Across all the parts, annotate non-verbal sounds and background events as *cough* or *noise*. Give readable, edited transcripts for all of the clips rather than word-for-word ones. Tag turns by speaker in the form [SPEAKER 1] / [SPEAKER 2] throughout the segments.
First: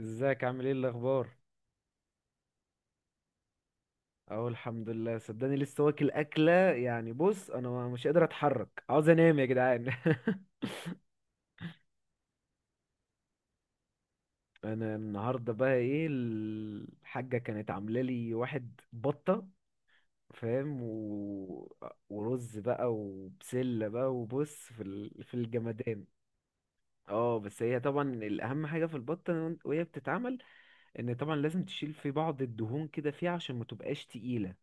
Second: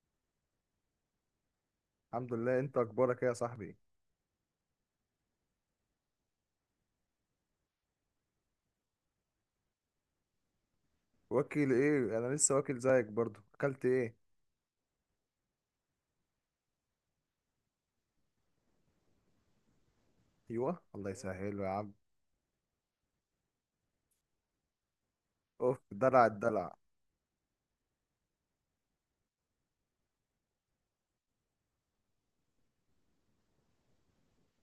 [SPEAKER 1] ازيك؟ عامل ايه؟ الاخبار؟
[SPEAKER 2] الحمد لله، انت اخبارك ايه يا صاحبي؟
[SPEAKER 1] اهو الحمد لله، صدقني لسه واكل اكله. يعني بص انا مش قادر اتحرك، عاوز انام يا جدعان. *laughs*
[SPEAKER 2] واكل ايه؟ انا لسه واكل زيك برضو. اكلت ايه؟
[SPEAKER 1] انا النهارده بقى ايه الحاجه كانت عامله لي واحد بطه، فاهم
[SPEAKER 2] ايوه، الله يسهله يا عم.
[SPEAKER 1] ورز بقى وبسله بقى، وبص في في
[SPEAKER 2] اوف،
[SPEAKER 1] الجمدان.
[SPEAKER 2] دلع الدلع.
[SPEAKER 1] اه بس هي طبعا الاهم حاجه في البطه وهي بتتعمل ان طبعا لازم تشيل في بعض الدهون كده فيها عشان ما تبقاش تقيله،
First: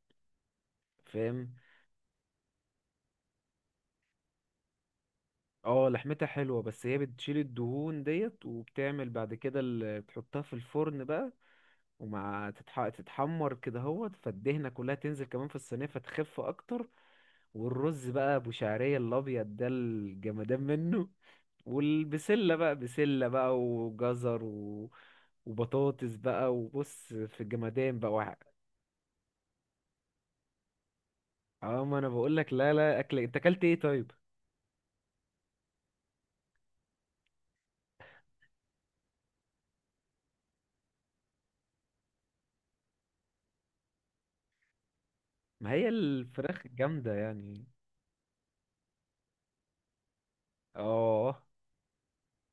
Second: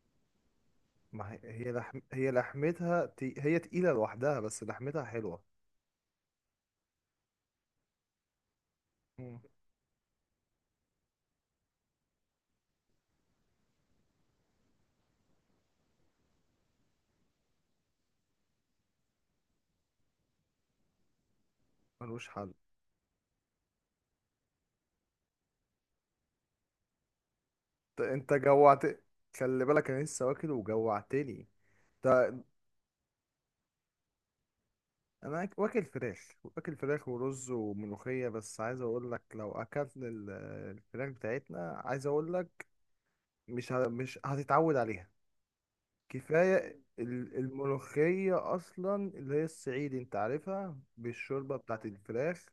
[SPEAKER 2] ما هي.
[SPEAKER 1] فاهم.
[SPEAKER 2] هي تقيله لوحدها، بس لحمتها حلوه.
[SPEAKER 1] اه لحمتها حلوة بس هي بتشيل الدهون ديت وبتعمل بعد
[SPEAKER 2] مم.
[SPEAKER 1] كده اللي بتحطها في الفرن بقى. ومع تتحمر كده هوت، فالدهنة كلها تنزل كمان في الصينية فتخف أكتر. والرز بقى أبو شعرية الأبيض ده، الجمدان منه.
[SPEAKER 2] ملوش حل.
[SPEAKER 1] والبسلة بقى بسلة بقى وجزر وبطاطس بقى، وبص في الجمدان بقى
[SPEAKER 2] انت جوعت. خلي بالك، انا لسه واكل وجوعتني.
[SPEAKER 1] اه ما انا بقول
[SPEAKER 2] ده
[SPEAKER 1] لك. لا لا، اكل إيه، انت اكلت ايه طيب؟
[SPEAKER 2] واكل فراخ ورز وملوخيه، بس عايز اقول لك لو اكلت الفراخ بتاعتنا، عايز اقول لك مش هتتعود عليها.
[SPEAKER 1] ما هي الفراخ
[SPEAKER 2] كفاية
[SPEAKER 1] الجامدة يعني.
[SPEAKER 2] الملوخية أصلا، اللي هي الصعيدي، أنت عارفها
[SPEAKER 1] اه
[SPEAKER 2] بالشوربة بتاعت الفراخ.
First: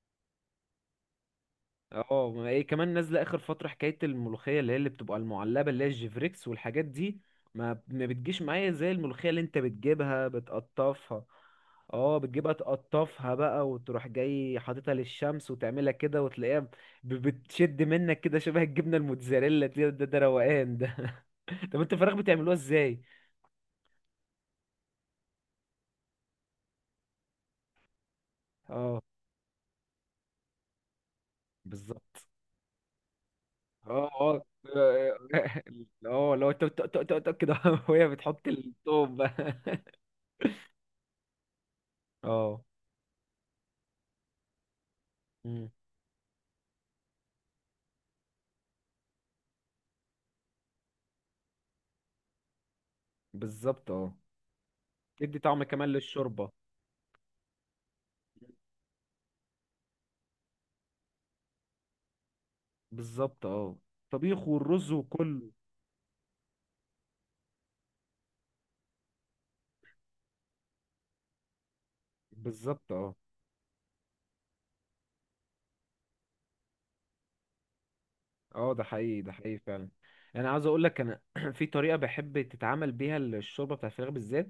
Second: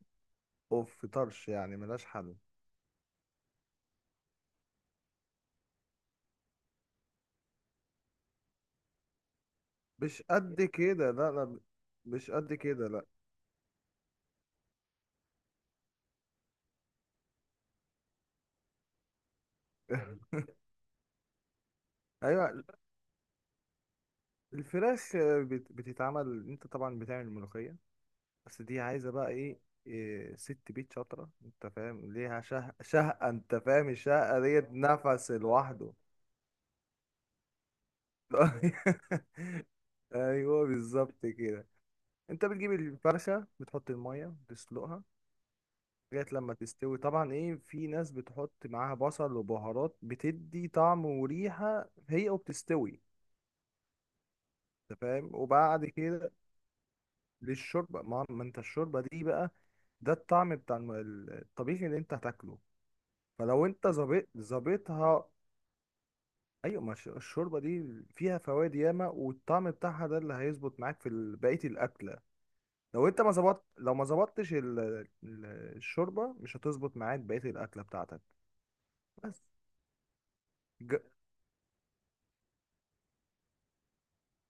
[SPEAKER 2] أوف طرش يعني، ملهاش
[SPEAKER 1] اه،
[SPEAKER 2] حل.
[SPEAKER 1] ما ايه كمان نازله اخر فتره حكايه الملوخيه اللي هي اللي بتبقى المعلبه اللي هي الجيفريكس والحاجات دي. ما بتجيش معايا زي الملوخيه اللي انت
[SPEAKER 2] مش
[SPEAKER 1] بتجيبها
[SPEAKER 2] قد كده،
[SPEAKER 1] بتقطفها.
[SPEAKER 2] لا، لا،
[SPEAKER 1] اه
[SPEAKER 2] مش
[SPEAKER 1] بتجيبها
[SPEAKER 2] قد كده، لا.
[SPEAKER 1] تقطفها بقى وتروح جاي حاططها للشمس وتعملها كده وتلاقيها بتشد منك كده شبه الجبنه الموتزاريلا دي. ده
[SPEAKER 2] *laughs*
[SPEAKER 1] روقان ده. *laughs* طب انت الفراخ بتعملوها
[SPEAKER 2] أيوة.
[SPEAKER 1] ازاي؟
[SPEAKER 2] الفراخ بتتعمل، أنت طبعا بتعمل الملوخية، بس دي
[SPEAKER 1] اه
[SPEAKER 2] عايزة بقى إيه؟ إيه، ست بيت شاطرة، أنت فاهم،
[SPEAKER 1] بالظبط.
[SPEAKER 2] ليها شهقة، أنت فاهم
[SPEAKER 1] اه
[SPEAKER 2] الشهقة
[SPEAKER 1] اه.
[SPEAKER 2] ديت، نفس لوحده.
[SPEAKER 1] *laughs* اه لو انت كده *laughs* وهي بتحط التوم بقى.
[SPEAKER 2] *laughs* أيوة، بالظبط كده.
[SPEAKER 1] *laughs*
[SPEAKER 2] انت
[SPEAKER 1] اه
[SPEAKER 2] بتجيب الفرخة، بتحط المية تسلقها لغاية لما تستوي، طبعا ايه، في ناس بتحط معاها بصل وبهارات، بتدي طعم وريحة هي وبتستوي،
[SPEAKER 1] بالظبط. اه
[SPEAKER 2] انت فاهم،
[SPEAKER 1] تدي طعم
[SPEAKER 2] وبعد
[SPEAKER 1] كمان
[SPEAKER 2] كده
[SPEAKER 1] للشوربة.
[SPEAKER 2] للشوربة. ما انت الشوربة دي بقى، ده الطعم بتاع الطبيخ اللي انت هتاكله،
[SPEAKER 1] بالظبط
[SPEAKER 2] فلو
[SPEAKER 1] اه،
[SPEAKER 2] انت
[SPEAKER 1] الطبيخ والرز
[SPEAKER 2] ظابطها.
[SPEAKER 1] وكله.
[SPEAKER 2] ايوه ما الشوربة دي فيها فوائد ياما، والطعم بتاعها ده اللي هيظبط معاك في بقية الأكلة.
[SPEAKER 1] بالظبط
[SPEAKER 2] لو
[SPEAKER 1] اه.
[SPEAKER 2] انت ما ظبطت، لو ما ظبطتش ال- الشوربه مش هتظبط معاك بقيه الاكله بتاعتك.
[SPEAKER 1] اه ده حقيقي، ده
[SPEAKER 2] بس
[SPEAKER 1] حقيقي فعلا. انا عاوز اقول
[SPEAKER 2] ج...
[SPEAKER 1] لك انا *clears throat* في طريقة بحب تتعمل بيها الشوربة بتاع الفراخ بالذات.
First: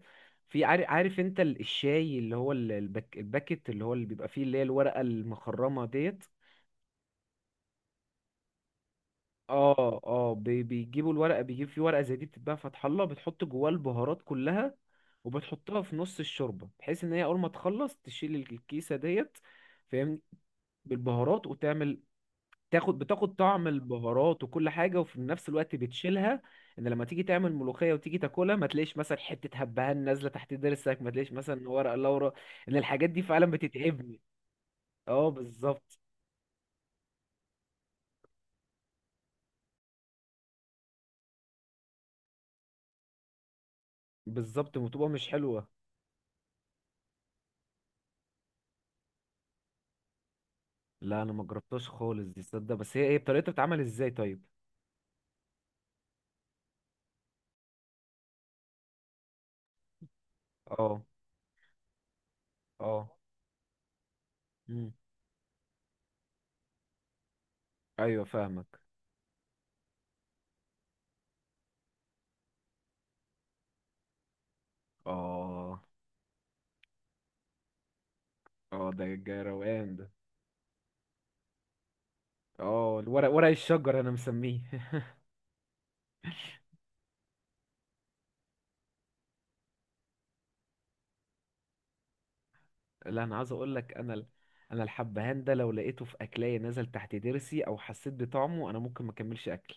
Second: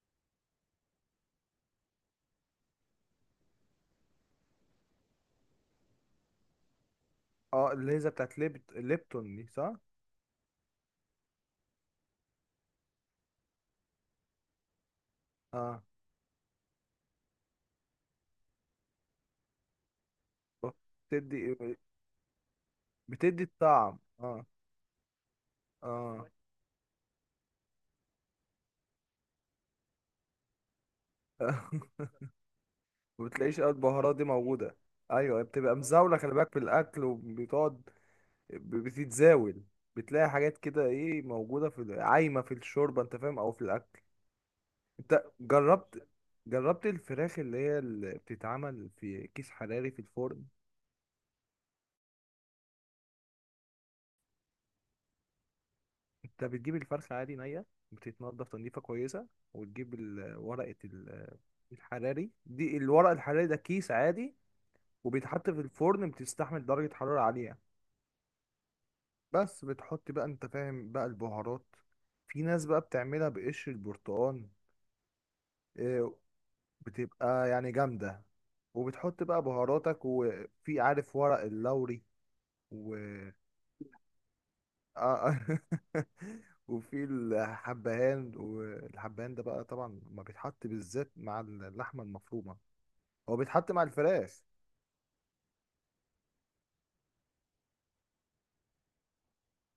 [SPEAKER 1] في عارف انت الشاي اللي هو البك الباكت اللي هو اللي بيبقى فيه اللي هي الورقة المخرمة ديت.
[SPEAKER 2] اه، الليزه بتاعت ليبتون دي، صح؟
[SPEAKER 1] اه اه، بيجيبوا الورقة، بيجيب فيه ورقة زي دي بتتباع فتح الله، بتحط جواه البهارات كلها، وبتحطها
[SPEAKER 2] اه،
[SPEAKER 1] في نص الشوربة بحيث ان هي اول ما تخلص تشيل الكيسة ديت. فاهمني، بالبهارات
[SPEAKER 2] بتدي
[SPEAKER 1] وتعمل، تاخد بتاخد
[SPEAKER 2] بتدي
[SPEAKER 1] طعم
[SPEAKER 2] الطعم،
[SPEAKER 1] البهارات
[SPEAKER 2] اه.
[SPEAKER 1] وكل حاجة وفي نفس الوقت
[SPEAKER 2] اه.
[SPEAKER 1] بتشيلها، ان لما تيجي تعمل ملوخية وتيجي تاكلها ما تلاقيش مثلا حتة هبهان نازلة تحت ضرسك، ما تلاقيش مثلا ورق
[SPEAKER 2] *laughs*
[SPEAKER 1] لورا. ان الحاجات دي
[SPEAKER 2] ما
[SPEAKER 1] فعلا
[SPEAKER 2] بتلاقيش قوي البهارات
[SPEAKER 1] بتتعبني.
[SPEAKER 2] دي موجوده.
[SPEAKER 1] اه
[SPEAKER 2] ايوه، بتبقى
[SPEAKER 1] بالظبط.
[SPEAKER 2] مزاوله، خلي بالك في الاكل وبتقعد، بتتزاول، بتلاقي حاجات كده ايه موجوده في عايمه في الشوربه، انت فاهم، او في الاكل.
[SPEAKER 1] بالظبط، وتبقى
[SPEAKER 2] انت
[SPEAKER 1] مش حلوة.
[SPEAKER 2] جربت؟ جربت الفراخ اللي هي اللي بتتعمل في كيس حراري في الفرن؟
[SPEAKER 1] لا انا ما جربتهاش خالص دي تصدق، بس هي ايه طريقتها، بتتعمل ازاي طيب؟
[SPEAKER 2] انت بتجيب الفرخة عادي نية، بتتنضف تنظيفة كويسة، وتجيب ورقة
[SPEAKER 1] اه
[SPEAKER 2] الحراري دي،
[SPEAKER 1] اه.
[SPEAKER 2] الورق الحراري ده كيس عادي،
[SPEAKER 1] مم.
[SPEAKER 2] وبيتحط في الفرن، بتستحمل درجة حرارة عالية.
[SPEAKER 1] ايوه فاهمك.
[SPEAKER 2] بس بتحط بقى، انت فاهم بقى، البهارات. في ناس بقى بتعملها بقشر البرتقال،
[SPEAKER 1] اه
[SPEAKER 2] اه، بتبقى يعني جامدة.
[SPEAKER 1] اه ده
[SPEAKER 2] وبتحط بقى
[SPEAKER 1] روقان ده.
[SPEAKER 2] بهاراتك، وفي عارف ورق اللوري،
[SPEAKER 1] اه ورق الشجر انا مسميه.
[SPEAKER 2] اه. *laughs* وفي الحبهان، والحبهان ده بقى طبعا ما بيتحط بالذات مع اللحمه المفرومه،
[SPEAKER 1] لا انا
[SPEAKER 2] هو
[SPEAKER 1] عايز
[SPEAKER 2] بيتحط
[SPEAKER 1] اقول
[SPEAKER 2] مع
[SPEAKER 1] لك
[SPEAKER 2] الفراخ.
[SPEAKER 1] انا الحبهان ده لو لقيته في اكلاية نزل تحت ضرسي او حسيت بطعمه انا ممكن ما اكملش اكل.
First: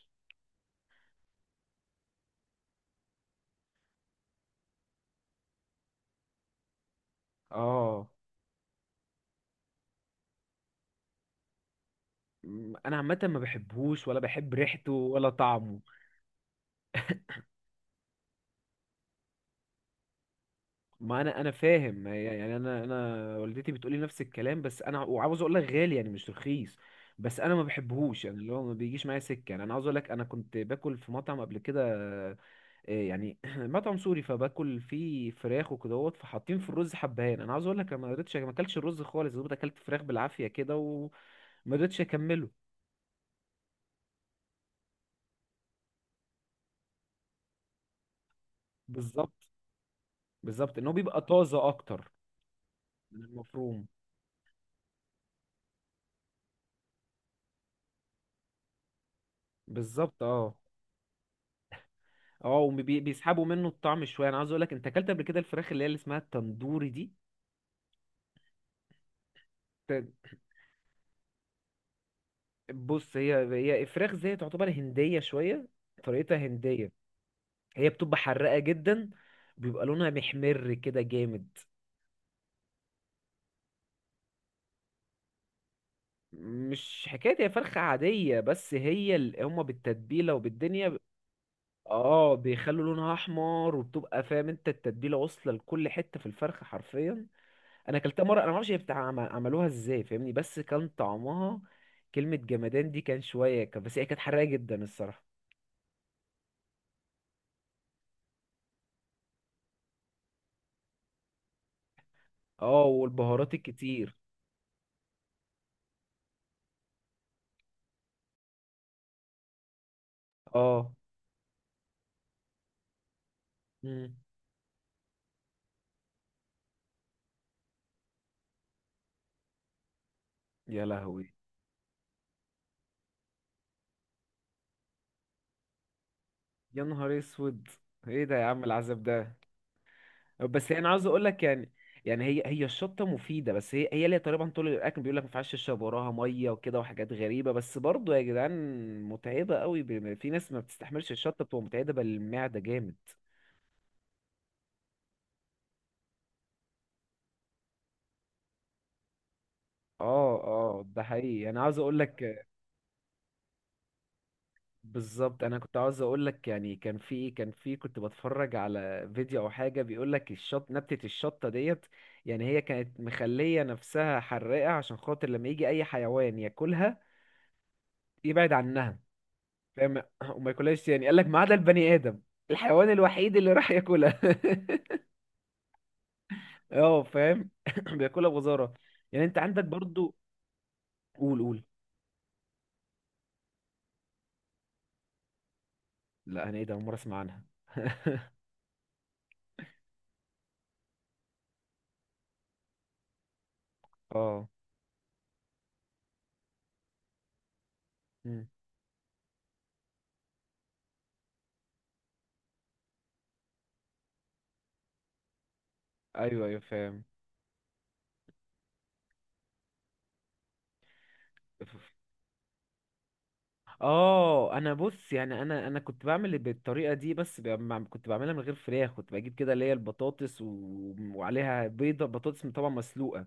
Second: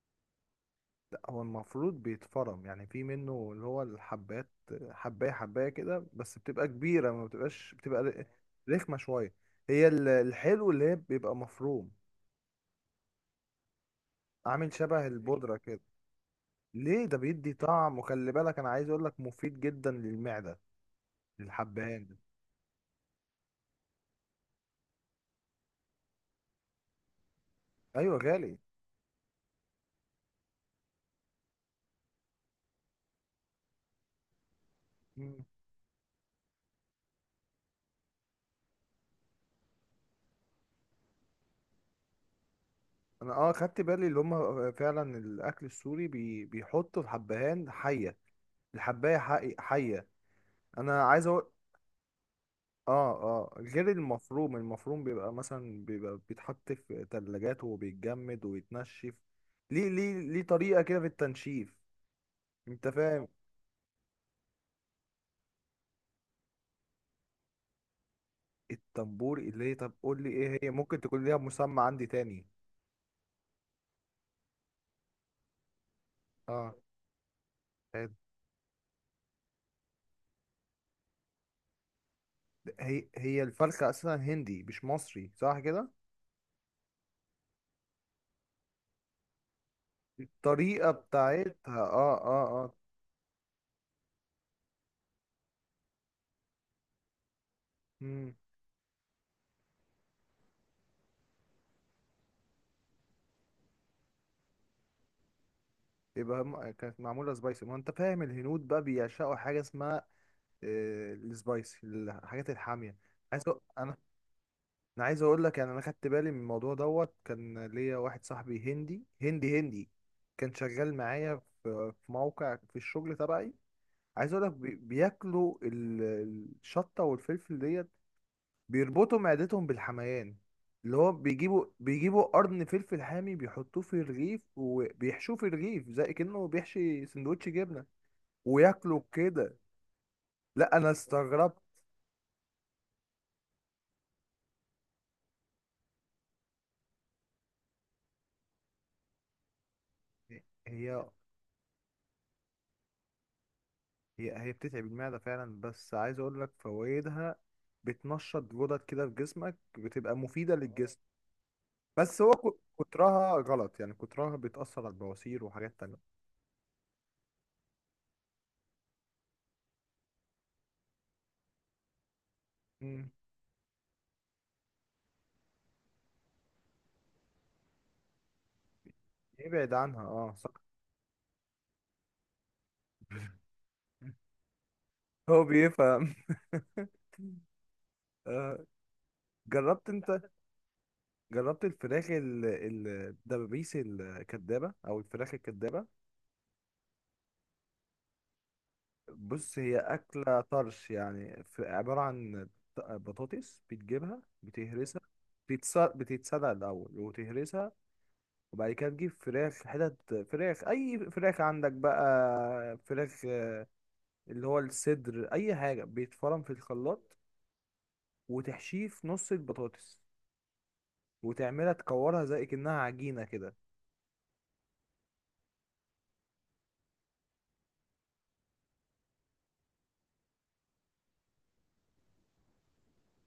[SPEAKER 2] لا، هو المفروض بيتفرم، يعني في منه اللي هو الحبات، حبايه حبايه كده، بس بتبقى كبيره ما بتبقاش، بتبقى
[SPEAKER 1] اه
[SPEAKER 2] رخمه شويه. هي الحلو اللي هي بيبقى مفروم،
[SPEAKER 1] انا عامه ما بحبهوش ولا بحب
[SPEAKER 2] عامل
[SPEAKER 1] ريحته
[SPEAKER 2] شبه
[SPEAKER 1] ولا
[SPEAKER 2] البودره
[SPEAKER 1] طعمه.
[SPEAKER 2] كده. ليه؟ ده بيدي طعم، وخلي بالك انا عايز اقول لك مفيد جدا للمعده
[SPEAKER 1] ما انا
[SPEAKER 2] الحبهان
[SPEAKER 1] فاهم
[SPEAKER 2] ده.
[SPEAKER 1] يعني. انا والدتي بتقولي نفس الكلام، بس انا وعاوز اقول لك غالي يعني، مش رخيص. بس انا ما
[SPEAKER 2] ايوه
[SPEAKER 1] بحبهوش يعني،
[SPEAKER 2] غالي.
[SPEAKER 1] اللي هو ما بيجيش معايا سكه. يعني انا عاوز اقول لك انا كنت باكل في مطعم قبل كده. إيه يعني *clears throat* مطعم سوري، فباكل فيه فراخ وكدهوت، فحاطين في الرز حبهان. انا عاوز اقول لك انا ما قدرتش، ما اكلتش الرز خالص، دوبت اكلت فراخ بالعافيه كده وما قدرتش اكمله.
[SPEAKER 2] انا، اه، خدت بالي اللي هم فعلا الاكل السوري بيحطوا الحبهان حيه، الحبايه
[SPEAKER 1] بالظبط.
[SPEAKER 2] حيه،
[SPEAKER 1] بالظبط، ان هو
[SPEAKER 2] انا
[SPEAKER 1] بيبقى
[SPEAKER 2] عايز اقول.
[SPEAKER 1] طازه اكتر
[SPEAKER 2] اه،
[SPEAKER 1] من
[SPEAKER 2] اه،
[SPEAKER 1] المفروم.
[SPEAKER 2] غير المفروم، المفروم بيبقى مثلا، بيتحط في تلاجات وبيتجمد ويتنشف، ليه ليه
[SPEAKER 1] بالظبط
[SPEAKER 2] ليه
[SPEAKER 1] اه.
[SPEAKER 2] طريقه كده في التنشيف،
[SPEAKER 1] اه
[SPEAKER 2] انت فاهم.
[SPEAKER 1] وبيسحبوا منه الطعم شويه. انا عاوز اقول لك، انت اكلت قبل كده الفراخ اللي هي اللي اسمها التندوري دي؟
[SPEAKER 2] التنبور اللي هي، طب قول لي
[SPEAKER 1] ت-
[SPEAKER 2] ايه هي، ممكن تكون ليها مسمى عندي تاني.
[SPEAKER 1] بص، هي الفراخ زي تعتبر هنديه شويه، طريقتها
[SPEAKER 2] اه.
[SPEAKER 1] هنديه. هي بتبقى حراقه جدا، بيبقى لونها محمر كده جامد.
[SPEAKER 2] هي الفرخه اصلا هندي مش مصري، صح كده؟
[SPEAKER 1] مش حكاية، هي فرخة عادية، بس هي هما بالتتبيلة وبالدنيا
[SPEAKER 2] الطريقه بتاعتها، اه،
[SPEAKER 1] اه
[SPEAKER 2] اه، اه.
[SPEAKER 1] بيخلوا لونها احمر، وبتبقى فاهم انت التتبيلة واصلة لكل حتة في الفرخة حرفيا. انا اكلتها
[SPEAKER 2] مم.
[SPEAKER 1] مرة، انا معرفش هي بتاع عملوها ازاي، فاهمني، بس كان طعمها كلمة جمدان دي. كان شوية كان بس هي كانت حراقة جدا الصراحة.
[SPEAKER 2] يبقى كانت معمولة سبايسي، ما انت فاهم الهنود بقى بيعشقوا حاجة اسمها، آه، السبايسي، الحاجات
[SPEAKER 1] اه
[SPEAKER 2] الحامية. عايز أ-
[SPEAKER 1] والبهارات
[SPEAKER 2] انا
[SPEAKER 1] الكتير.
[SPEAKER 2] انا عايز اقول لك يعني، انا خدت بالي من الموضوع دوت، كان ليا واحد صاحبي هندي هندي هندي، كان
[SPEAKER 1] اه.
[SPEAKER 2] شغال معايا في موقع في الشغل تبعي.
[SPEAKER 1] مم.
[SPEAKER 2] عايز اقول لك بياكلوا الشطة والفلفل ديت، بيربطوا معدتهم بالحميان.
[SPEAKER 1] يا
[SPEAKER 2] اللي هو
[SPEAKER 1] لهوي.
[SPEAKER 2] بيجيبوا قرن فلفل حامي، بيحطوه في الرغيف، وبيحشوه في الرغيف زي كأنه
[SPEAKER 1] يا
[SPEAKER 2] بيحشي
[SPEAKER 1] نهار
[SPEAKER 2] سندوتش
[SPEAKER 1] اسود،
[SPEAKER 2] جبنة،
[SPEAKER 1] ايه ده يا عم
[SPEAKER 2] وياكلوا
[SPEAKER 1] العذاب ده.
[SPEAKER 2] كده.
[SPEAKER 1] بس
[SPEAKER 2] لا،
[SPEAKER 1] انا
[SPEAKER 2] انا
[SPEAKER 1] عاوز اقول لك
[SPEAKER 2] استغربت.
[SPEAKER 1] يعني، يعني هي الشطه مفيده، بس هي ليها طريقه. طول الاكل بيقول لك ما ينفعش تشرب وراها ميه وكده وحاجات غريبه، بس برضه يا جدعان متعبه قوي. في ناس ما
[SPEAKER 2] هي،
[SPEAKER 1] بتستحملش الشطه، بتبقى متعبه للمعده جامد.
[SPEAKER 2] هي بتتعب المعدة فعلا، بس عايز اقول لك فوائدها بتنشط غدد كده في جسمك، بتبقى
[SPEAKER 1] اه
[SPEAKER 2] مفيدة
[SPEAKER 1] اه،
[SPEAKER 2] للجسم.
[SPEAKER 1] ده حقيقي. انا عاوز اقول
[SPEAKER 2] بس
[SPEAKER 1] لك
[SPEAKER 2] هو كترها غلط يعني، كترها بتأثر على
[SPEAKER 1] بالظبط.
[SPEAKER 2] البواسير
[SPEAKER 1] انا كنت
[SPEAKER 2] وحاجات تانية.
[SPEAKER 1] عاوز اقول لك يعني، كان في كنت بتفرج على فيديو او حاجه، بيقول لك الشط نبتة الشطه ديت يعني هي كانت
[SPEAKER 2] مم.
[SPEAKER 1] مخليه نفسها حراقه عشان خاطر لما يجي اي حيوان ياكلها يبعد عنها.
[SPEAKER 2] ابعد عنها،
[SPEAKER 1] فاهم.
[SPEAKER 2] اه،
[SPEAKER 1] *laughs* وما
[SPEAKER 2] صح.
[SPEAKER 1] ياكلهاش يعني، قال لك ما عدا البني ادم، الحيوان الوحيد اللي راح ياكلها. *laughs*
[SPEAKER 2] هو بيفهم. *laughs*
[SPEAKER 1] اه فاهم. *laughs* بياكلها
[SPEAKER 2] آه.
[SPEAKER 1] بغزاره. يعني انت عندك
[SPEAKER 2] جربت انت؟
[SPEAKER 1] برضو. قول قول.
[SPEAKER 2] جربت الفراخ الدبابيس الكدابة او الفراخ الكدابة؟
[SPEAKER 1] لا، انا ايه ده، أول مره اسمع عنها. *laughs*
[SPEAKER 2] بص، هي أكلة طرش يعني، في عبارة عن بطاطس، بتجيبها
[SPEAKER 1] اه.
[SPEAKER 2] بتهرسها، بتتسلق الأول وتهرسها.
[SPEAKER 1] مم.
[SPEAKER 2] وبعد كده تجيب فراخ، حتت فراخ، أي فراخ عندك بقى فراخ، آه، اللي هو الصدر أي حاجة، بيتفرم
[SPEAKER 1] ايوه
[SPEAKER 2] في
[SPEAKER 1] ايوه فاهم.
[SPEAKER 2] الخلاط، وتحشيه في نص البطاطس، وتعملها تكورها زي كأنها عجينة كده،
[SPEAKER 1] اه انا بص يعني، انا كنت بعمل بالطريقه دي، بس كنت بعملها من غير فراخ. كنت بجيب كده اللي هي البطاطس وعليها بيضه، بطاطس طبعا مسلوقه،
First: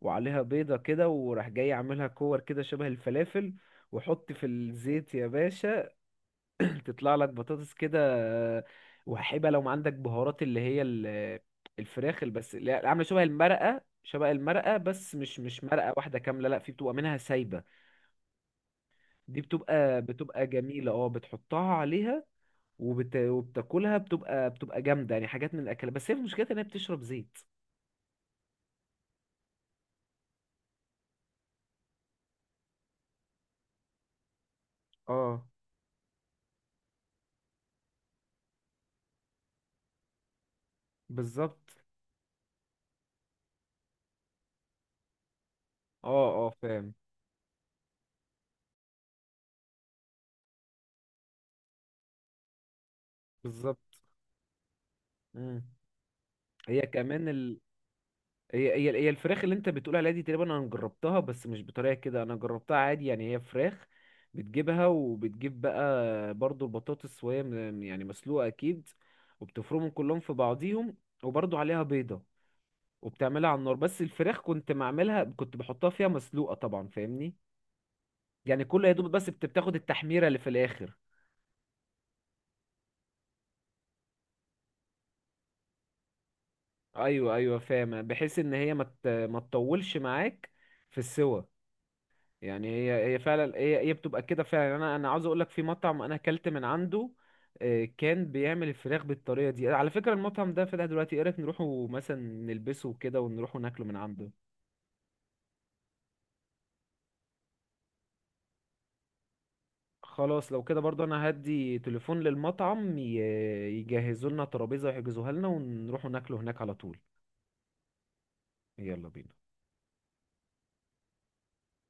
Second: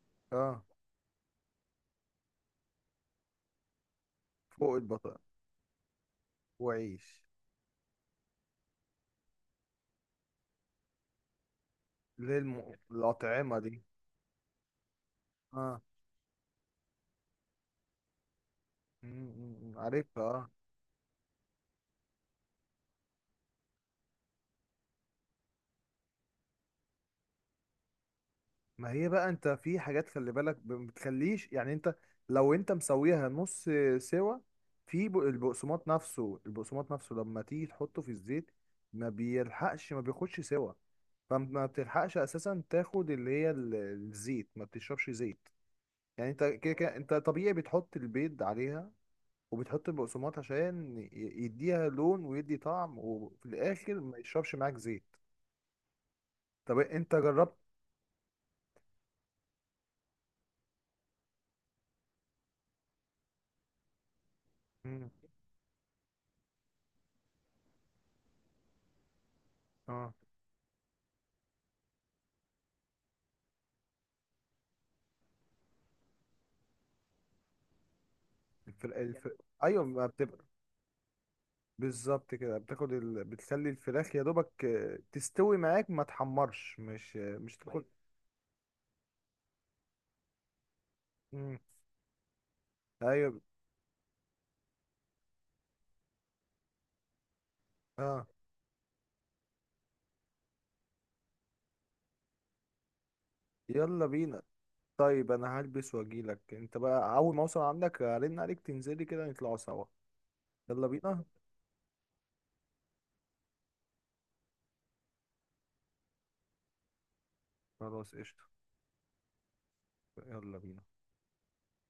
[SPEAKER 1] وعليها
[SPEAKER 2] اه،
[SPEAKER 1] بيضه كده، وراح جاي عاملها كور كده شبه الفلافل، واحط في
[SPEAKER 2] فوق
[SPEAKER 1] الزيت يا
[SPEAKER 2] البطاطس
[SPEAKER 1] باشا، تطلع
[SPEAKER 2] وعيش.
[SPEAKER 1] لك بطاطس كده. آه، وهيبقى لو ما عندك بهارات اللي هي الفراخ اللي
[SPEAKER 2] اللي هي
[SPEAKER 1] بس اللي عامله شبه
[SPEAKER 2] الأطعمة
[SPEAKER 1] المرقه،
[SPEAKER 2] دي،
[SPEAKER 1] شبه المرقه بس، مش
[SPEAKER 2] اه.
[SPEAKER 1] مرقه واحده كامله لا، في بتبقى منها سايبه.
[SPEAKER 2] م-
[SPEAKER 1] دي
[SPEAKER 2] م- م،
[SPEAKER 1] بتبقى،
[SPEAKER 2] عارفها، اه.
[SPEAKER 1] جميله اه، بتحطها عليها. وبتاكلها، بتبقى، جامده يعني، حاجات من الاكل، بس هي مشكلتها ان هي بتشرب زيت.
[SPEAKER 2] ما هي بقى، انت في حاجات خلي بالك، ما بتخليش يعني انت لو انت مسويها نص سوا. في،
[SPEAKER 1] اه
[SPEAKER 2] البقسماط نفسه لما تيجي تحطه في الزيت، ما بيلحقش، ما بياخدش سوا، فما
[SPEAKER 1] بالظبط.
[SPEAKER 2] بتلحقش اساسا تاخد اللي هي الزيت، ما بتشربش زيت.
[SPEAKER 1] اه
[SPEAKER 2] يعني انت
[SPEAKER 1] اه
[SPEAKER 2] كده
[SPEAKER 1] فاهم.
[SPEAKER 2] كده، انت طبيعي بتحط البيض عليها، وبتحط البقسماط عشان يديها لون ويدي طعم، وفي
[SPEAKER 1] بالظبط.
[SPEAKER 2] الاخر ما يشربش معاك زيت.
[SPEAKER 1] مم.
[SPEAKER 2] طب
[SPEAKER 1] هي
[SPEAKER 2] انت
[SPEAKER 1] كمان،
[SPEAKER 2] جربت؟
[SPEAKER 1] هي الفراخ اللي انت بتقول عليها دي تقريبا انا جربتها، بس مش بطريقه كده، انا جربتها عادي يعني. هي فراخ بتجيبها،
[SPEAKER 2] مم.
[SPEAKER 1] وبتجيب بقى برضو البطاطس، وهي يعني مسلوقه اكيد، وبتفرمهم
[SPEAKER 2] اه،
[SPEAKER 1] كلهم في بعضيهم، وبرضو عليها بيضه، وبتعملها على النار. بس الفراخ كنت معملها، كنت بحطها فيها مسلوقه طبعا، فاهمني، يعني كل يا
[SPEAKER 2] الفرق
[SPEAKER 1] دوب بس
[SPEAKER 2] الفرق
[SPEAKER 1] بتاخد
[SPEAKER 2] ايوه ما
[SPEAKER 1] التحميره
[SPEAKER 2] بتبقى
[SPEAKER 1] اللي في الاخر.
[SPEAKER 2] بالظبط كده، بتاخد بتخلي الفراخ يا دوبك، آه، تستوي معاك ما تحمرش،
[SPEAKER 1] ايوه
[SPEAKER 2] مش
[SPEAKER 1] ايوه
[SPEAKER 2] تاخد.
[SPEAKER 1] فاهمه، بحيث ان هي ما تطولش معاك في السوى.
[SPEAKER 2] مم.
[SPEAKER 1] يعني هي
[SPEAKER 2] ايوه،
[SPEAKER 1] فعلا، هي بتبقى كده فعلا يعني. انا عاوز اقول لك في مطعم انا اكلت من عنده. آه، كان
[SPEAKER 2] اه،
[SPEAKER 1] بيعمل الفراخ بالطريقه دي. على فكره المطعم ده فتح دلوقتي، ايه رايك نروحوا مثلا نلبسه كده ونروحوا ناكله من
[SPEAKER 2] يلا
[SPEAKER 1] عنده؟
[SPEAKER 2] بينا. طيب، انا هلبس واجيلك، انت بقى اول ما اوصل عندك هرن عليك، تنزلي كده نطلعوا سوا.
[SPEAKER 1] خلاص لو كده
[SPEAKER 2] يلا
[SPEAKER 1] برضه
[SPEAKER 2] بينا.
[SPEAKER 1] انا هدي تليفون للمطعم يجهزوا لنا ترابيزه ويحجزوها لنا، ونروحوا ناكله هناك على طول.
[SPEAKER 2] خلاص، قشطة.
[SPEAKER 1] يلا بينا.
[SPEAKER 2] يلا بينا.